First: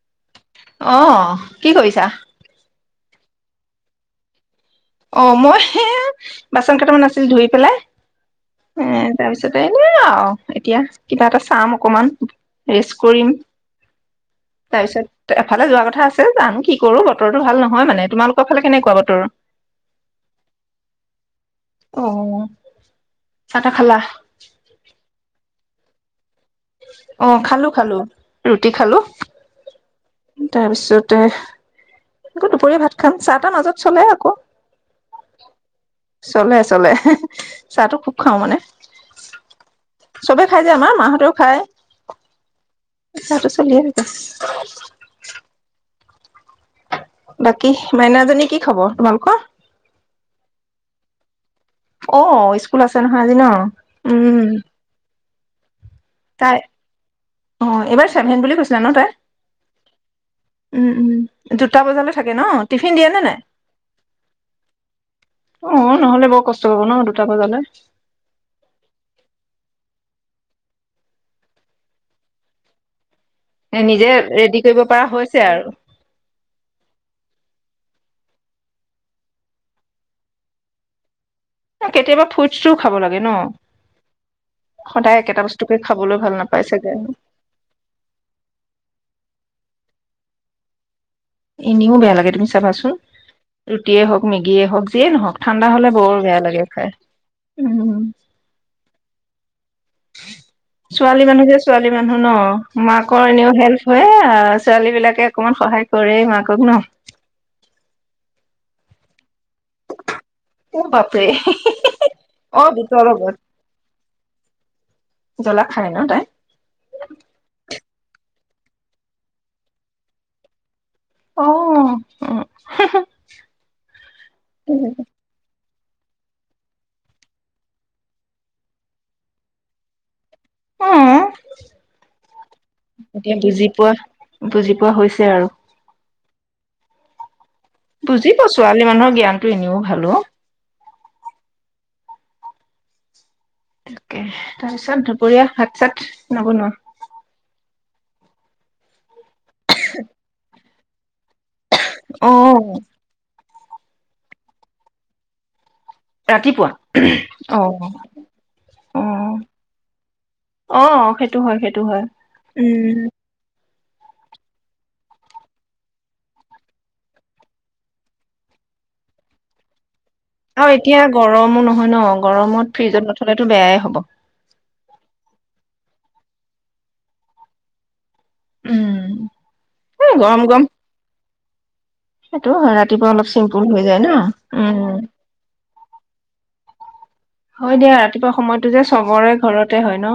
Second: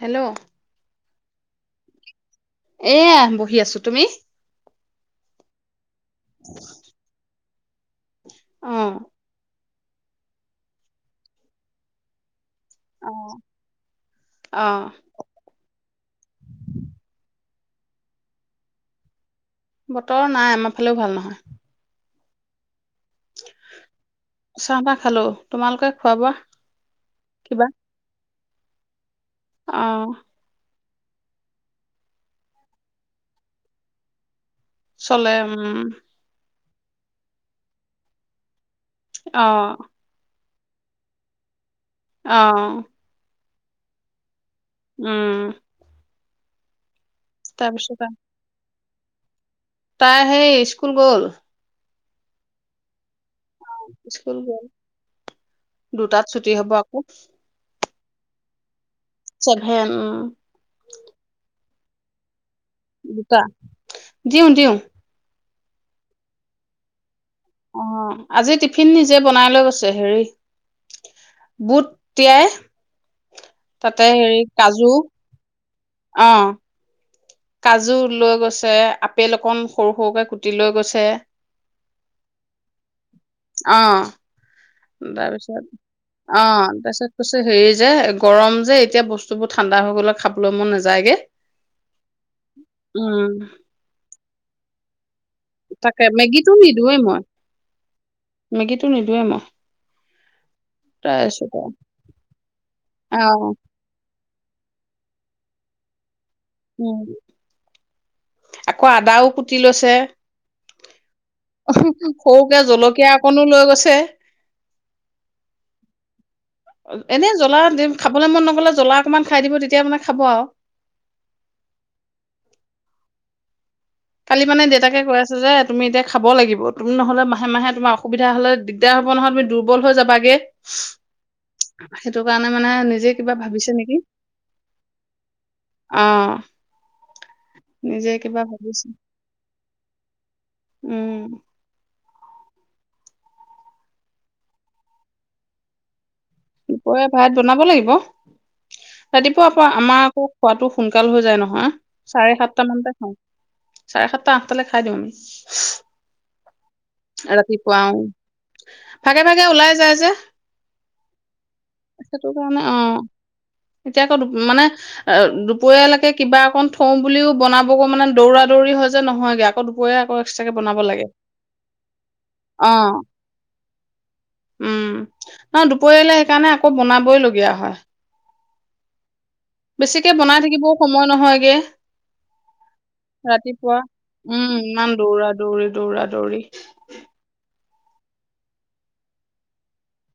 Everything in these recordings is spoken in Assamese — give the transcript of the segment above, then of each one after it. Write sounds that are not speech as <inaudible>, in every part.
হেল্ল'! অ', কি কৰিছা? এয়া বহি আছো তুমি? অ মই সেয়া বাচন কেইটামান আছিল ধুই পেলাই এ অ', তাৰপিছত। নে আৰু এতিয়া কিবা এটা চাম অকমান। ৰেষ্ট কৰিম অ', তাৰপিছত এফালে যোৱা কথা আছে যাম কি কৰো বতৰো ভাল নহয়। হয় মানে তোমালোকৰ ফালে কেনেকুৱা বতৰ? বতৰ নাই আমাৰ ফালেও ভাল নহয়। অ চাহ তাহ খালা? চাহ তাহ খালো, তোমালোকে? হ'ব অ', খালো খালো। ৰুটি খালো। অ তাৰপিছতে আকৌ দুপৰীয়া ভাত খাম চাহ তাহ মাজত চলে আকৌ। চলে, উম। চলে চলে, চাহটো খুব খাওঁ মানে। আহ চবে খাই যে আমাৰ মাহঁতেও খায়। অ'। তাতটো চলি আৰু উম বাকী তাৰপিছত আৰু মাইনাজনী কি খবৰ? তোমালোকৰ? তাই হেই স্কুল গ'ল। অ স্কুল আছে নহয় আজি ন! স্কুল উম গ'ল দুটাত ছুটী হব আকৌ চেভেন বুলি কৈছে জানো তাই চেভেন উম উম দুটা বজালৈ থাকে ন টিফিন দিয়ে নে নাই দুটা দিওঁ দিওঁ অ নহ'লে বৰ কষ্ট পাব ন দুটা বজালৈ অ আজি টিফিন নিজে বনাই লৈ গৈছে হেৰি বুট তিয়াই এ তাতে নিজে হেৰি ৰেডি কৰিব কাজু পৰা হৈছে আৰু অ', কাজু লৈ গৈছে আপেল অকণ সৰু সৰুকে কুটি লৈ গৈছে কেতিয়াবা ফুইড খাব লাগে ন অ সদায় একেটা তাৰপিছত বস্তুকে খাবলৈ ভাল অ নাপাই চাগে তাৰপিছত কৈছে হেৰি যে গৰম যে এতিয়া বস্তু বোৰ ঠাণ্ডা হৈ গ'লে খাবলৈ মন নাযায়গৈ এনেও বেয়া লাগে তুমি চাবাচোন ৰুটিয়ে হওক মেগিয়ে হওক যিয়ে নহওক ঠাণ্ডা হলে তাকে বৰ বেয়া মেগীটো লাগে খাই নিদোৱে মই উম মেগীটো নিদোৱে মই ছোৱালী মানুহ তাৰপিছত যে ছোৱালী মানুহ ন মাকৰ আৰু এনেও অ হেল্প হয় অ ছোৱালী বিলাকে অকমান সহায় কৰে মাক উম আকৌ আদাও কুতি লৈছে অ বাপৰে সৰুকে অ বুটৰ জলকীয়া লগত অকনো লৈ গৈছে জ্বলা খাই ন তাই এনে জ্বলা খাবলৈ মন নগলে জ্বলা অকমান খাই দিব তেতিয়া মানে খাব আৰু আ কালি মানে দেউতাকে কৈ আছে যে তুমি এতিয়া খাব লাগিব তুম নহ'লে মাহে মাহে তোমাৰ অসবিধা হলে দিগদাৰ হ'ব নহয় তুমি দুৰ্বল হৈ যাবাগে সেইটো কাৰণে মানে নিজে কিবা এতিয়া বুজি ভাবিছে পোৱা নেকি বুজি পোৱা হৈছে আৰু অ অ নিজে কিবা বুজিব ভাবিছে ছোৱালী মানুহৰ জ্ঞানতটো এনেও হেল্ল' উম তাকে তাৰপিছত দুপৰীয়া সাত চাত নবনোৱা দুপৰীয়া ভাত বনাব লাগিব ৰাতিপুৱা আকৌ আমাৰ আকৌ খোৱাাতটো সোনকাল হৈ যায় নহয় অ চাৰে সাতটা মানতে খাওঁ চাৰে সাতটা আঠটালৈ খাই দিওঁ আমি ৰাতিপুৱা অ ৰাতিপুৱাও অ ভাগে ভাগে ওলাই যায় যে অ সেইটো হয় হয় সেইটো কাৰণে অ উম এতিয়া আকৌ মানে অ দুপৰীয়ালৈকে কিবা অকণ থও বুলিও বনাবকো মানে দৌৰা দৌৰি হয় যে নহয়গে আকৌ দুপৰীয়া আকৌ ইচাকে আৰু বনাব এতিয়া লাগে গৰমো নহয় ন অ গৰমত ফ্ৰিজত নথলেতো বেয়াই হ'ব পলে সেইকাৰণে আকৌ বনাবই লগীয়া হয় উম এ বেছিকে বনাই গৰম গৰম থাকিবও সময় নহয়গে সেইটো হয় ৰাতিপুৱা অলপ চিম্পুল ৰাতিপুৱা হৈ যায় না ইমান উম দৌৰা দৌৰি দৌৰা দৌৰি হয় দিয়া ৰাতিপুৱা সময়তো যে চবৰে ঘৰতে হয় ন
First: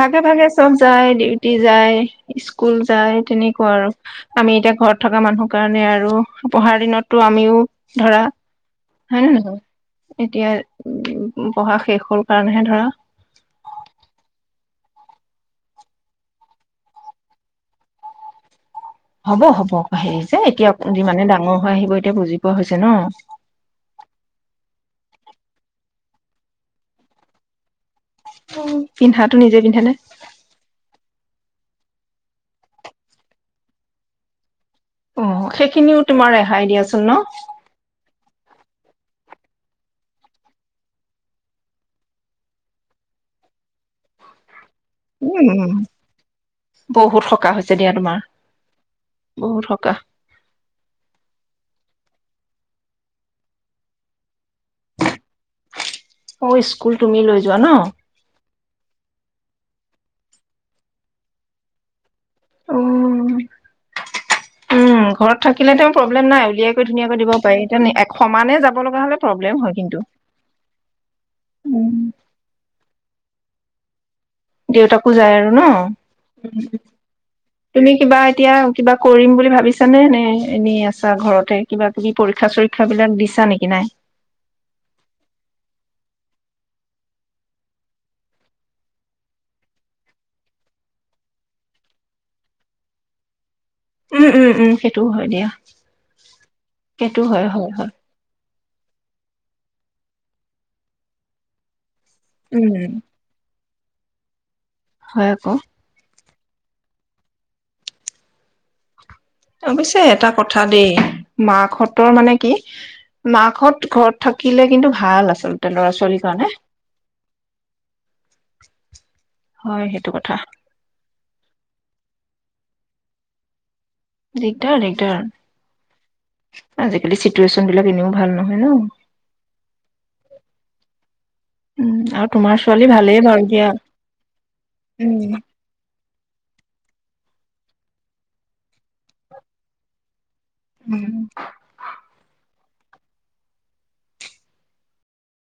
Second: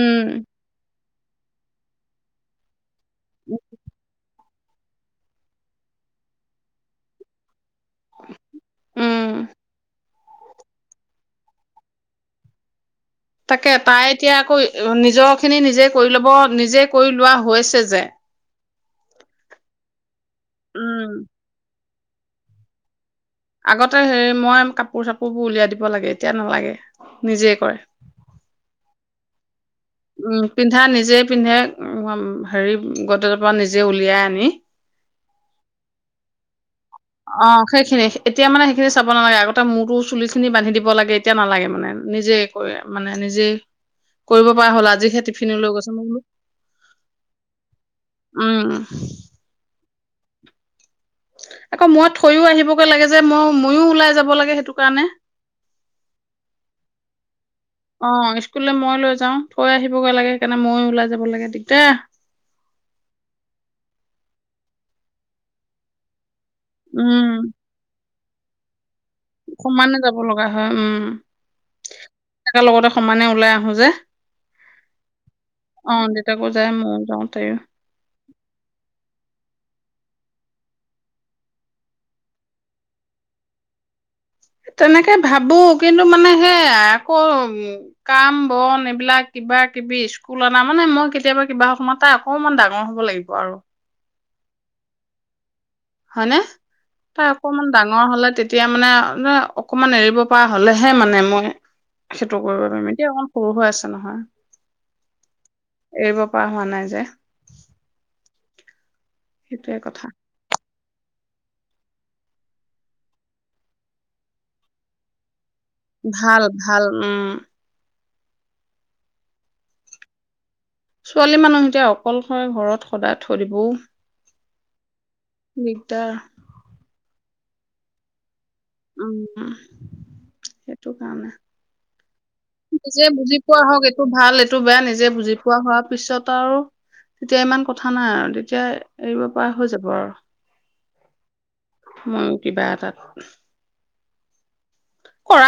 ভাগে ভাগে চব যায় ডিউটি যায় স্কুল যায় তেনেকুৱা আৰু আমি এতিয়া ঘৰত থকা মানুহ কাৰণে আৰু পঢ়াৰ দিনতো আমিও ধৰা হয় উম <inaudible> এতিয়া পঢ়া শেষ হ'ল কাৰণেহে ধৰা তাকে তাই এতিয়া আকৌ নিজৰ খিনি নিজে কৰি ল'ব নিজে কৰি লোৱা হৈছে যে হ'ব হ'ব এ এতিয়া উম যি মানে ডাঙৰ হয় আহিব এ বুজি পোৱা হৈছে ন আগতে হে মই কাপোৰ চাপোৰ বোৰ উলিয়াই দিব লাগে এতিয়া নালাগে নিজে কৰে পিন্ধাটো নিজে পিন্ধ উম পিন্ধা নিজে পিন্ধে উম হেৰি গডৰেজ পৰা নিজে উলিয়াই আনি অ সেইখিনিও তোমাৰ ৰেহাই দিয়াছ অ সেইখিনি এতিয়া মানে সেইখিনি চাব নালাগে আৰু তাৰ মূৰটো চুলি খিনি বান্ধি দিব লাগে এতিয়া নালাগে মানে নিজে কৰে মানে নিজে কৰিব পৰা হ'ল আজিহে উম টিফিনলৈ গৈছে মই বোলো বহুত সকাহ হৈছে দিয়া তোমাৰ উম বহুত সকাহ আকৌ মই থৈও আহিবগৈ লাগে যে মই ময়ো ওলাই যাব লাগে সেইটো কাৰণে অ স্কুল তুমি লৈ যোৱা ন অ স্কুললৈ মই লৈ যাও থৈ আহি থব লাগে সেইকাৰণে ময়ো ওলাই যাব লাগে দিগদা উম উম ঘৰত থাকিলে তেওঁ প্ৰব্লেম নাই দিয়াকৈ ধুনিয়াকৈ দিব উম পাৰি। তাৰ মানি এক সমানে যাব লগা হ'লে প্ৰব্লেম হয় সমানে কিন্তু যাব লগা হয়। উম, একেলগতে সমানে ওলাই আহো যে। দেউতাকো যায় আৰু ন। অ দেউতাকো যায় ময়ো যাওঁ তাইও তুমি কিবা, এতিয়া কিবা কৰিম বুলি ভাবিছানে। নে এনেই আছা ঘৰতে। কিবাকিবি পৰীক্ষা-চৰীক্ষা বিলাক দিছা নেকি নাই। তেনেকে ভাবু। কিন্তু মানে সেই আকৌ উম, কাম-বন এইবিলাক কিবাকিবি স্কুল অনা মানে। মই কেতিয়াবা কিবা সময়ত, তাই অকমান ডাঙৰ হ'ব লাগিব আৰু। উম, উম, উম, সেইটোও হয় দিয়া। হয়নে, সেইটো তাই হয় অকমান হয় হয় ডাঙৰ হ'লে। তেতিয়া মানে অ, ধৰা অক অকমান এৰিব পৰা হ'লেহে মানে ময় সেইটো কৰিব উম পাৰিম। এতিয়া অকণ সৰু হৈ আছ যেন নহয়। হয়, আক। কোৱা হোৱা নাই যে সেইটোৱে অৱশ্যে কথা এটা কথা দ দেই, মাকহতৰ মানে কি। মাকহত ঘৰত থাকিলে কিন্তু ভাল আচল। ভাল-ভাল উম। হয়, সেইটো কথা। ছোৱালী মানুহ এতিয়া অকলশৰে ঘৰত সদায় থৈ দিবও দিগদাৰ-দিগদাৰ। দিগদাৰ আজিকালি চিত চিতুৱেচন বিলাক এনেও ভাল ন। নহয় উমহ্, সেইটোকাৰণে। উম আৰু তোমাৰ ছোৱালী নিজে ভালেই বুজি বাৰু পোৱা দিয়া হওক এইটো ভাল-এইটো বেয়া। নিজে বুজি উম পোৱা হোৱাৰ পিছত তাইৰ আৰু, তেতিয়া ইমান কথা নাই আৰু তেতিয়া এৰিব পৰা হৈ যাব আৰু। উম। মইয়ো কিবা এটাত কৰা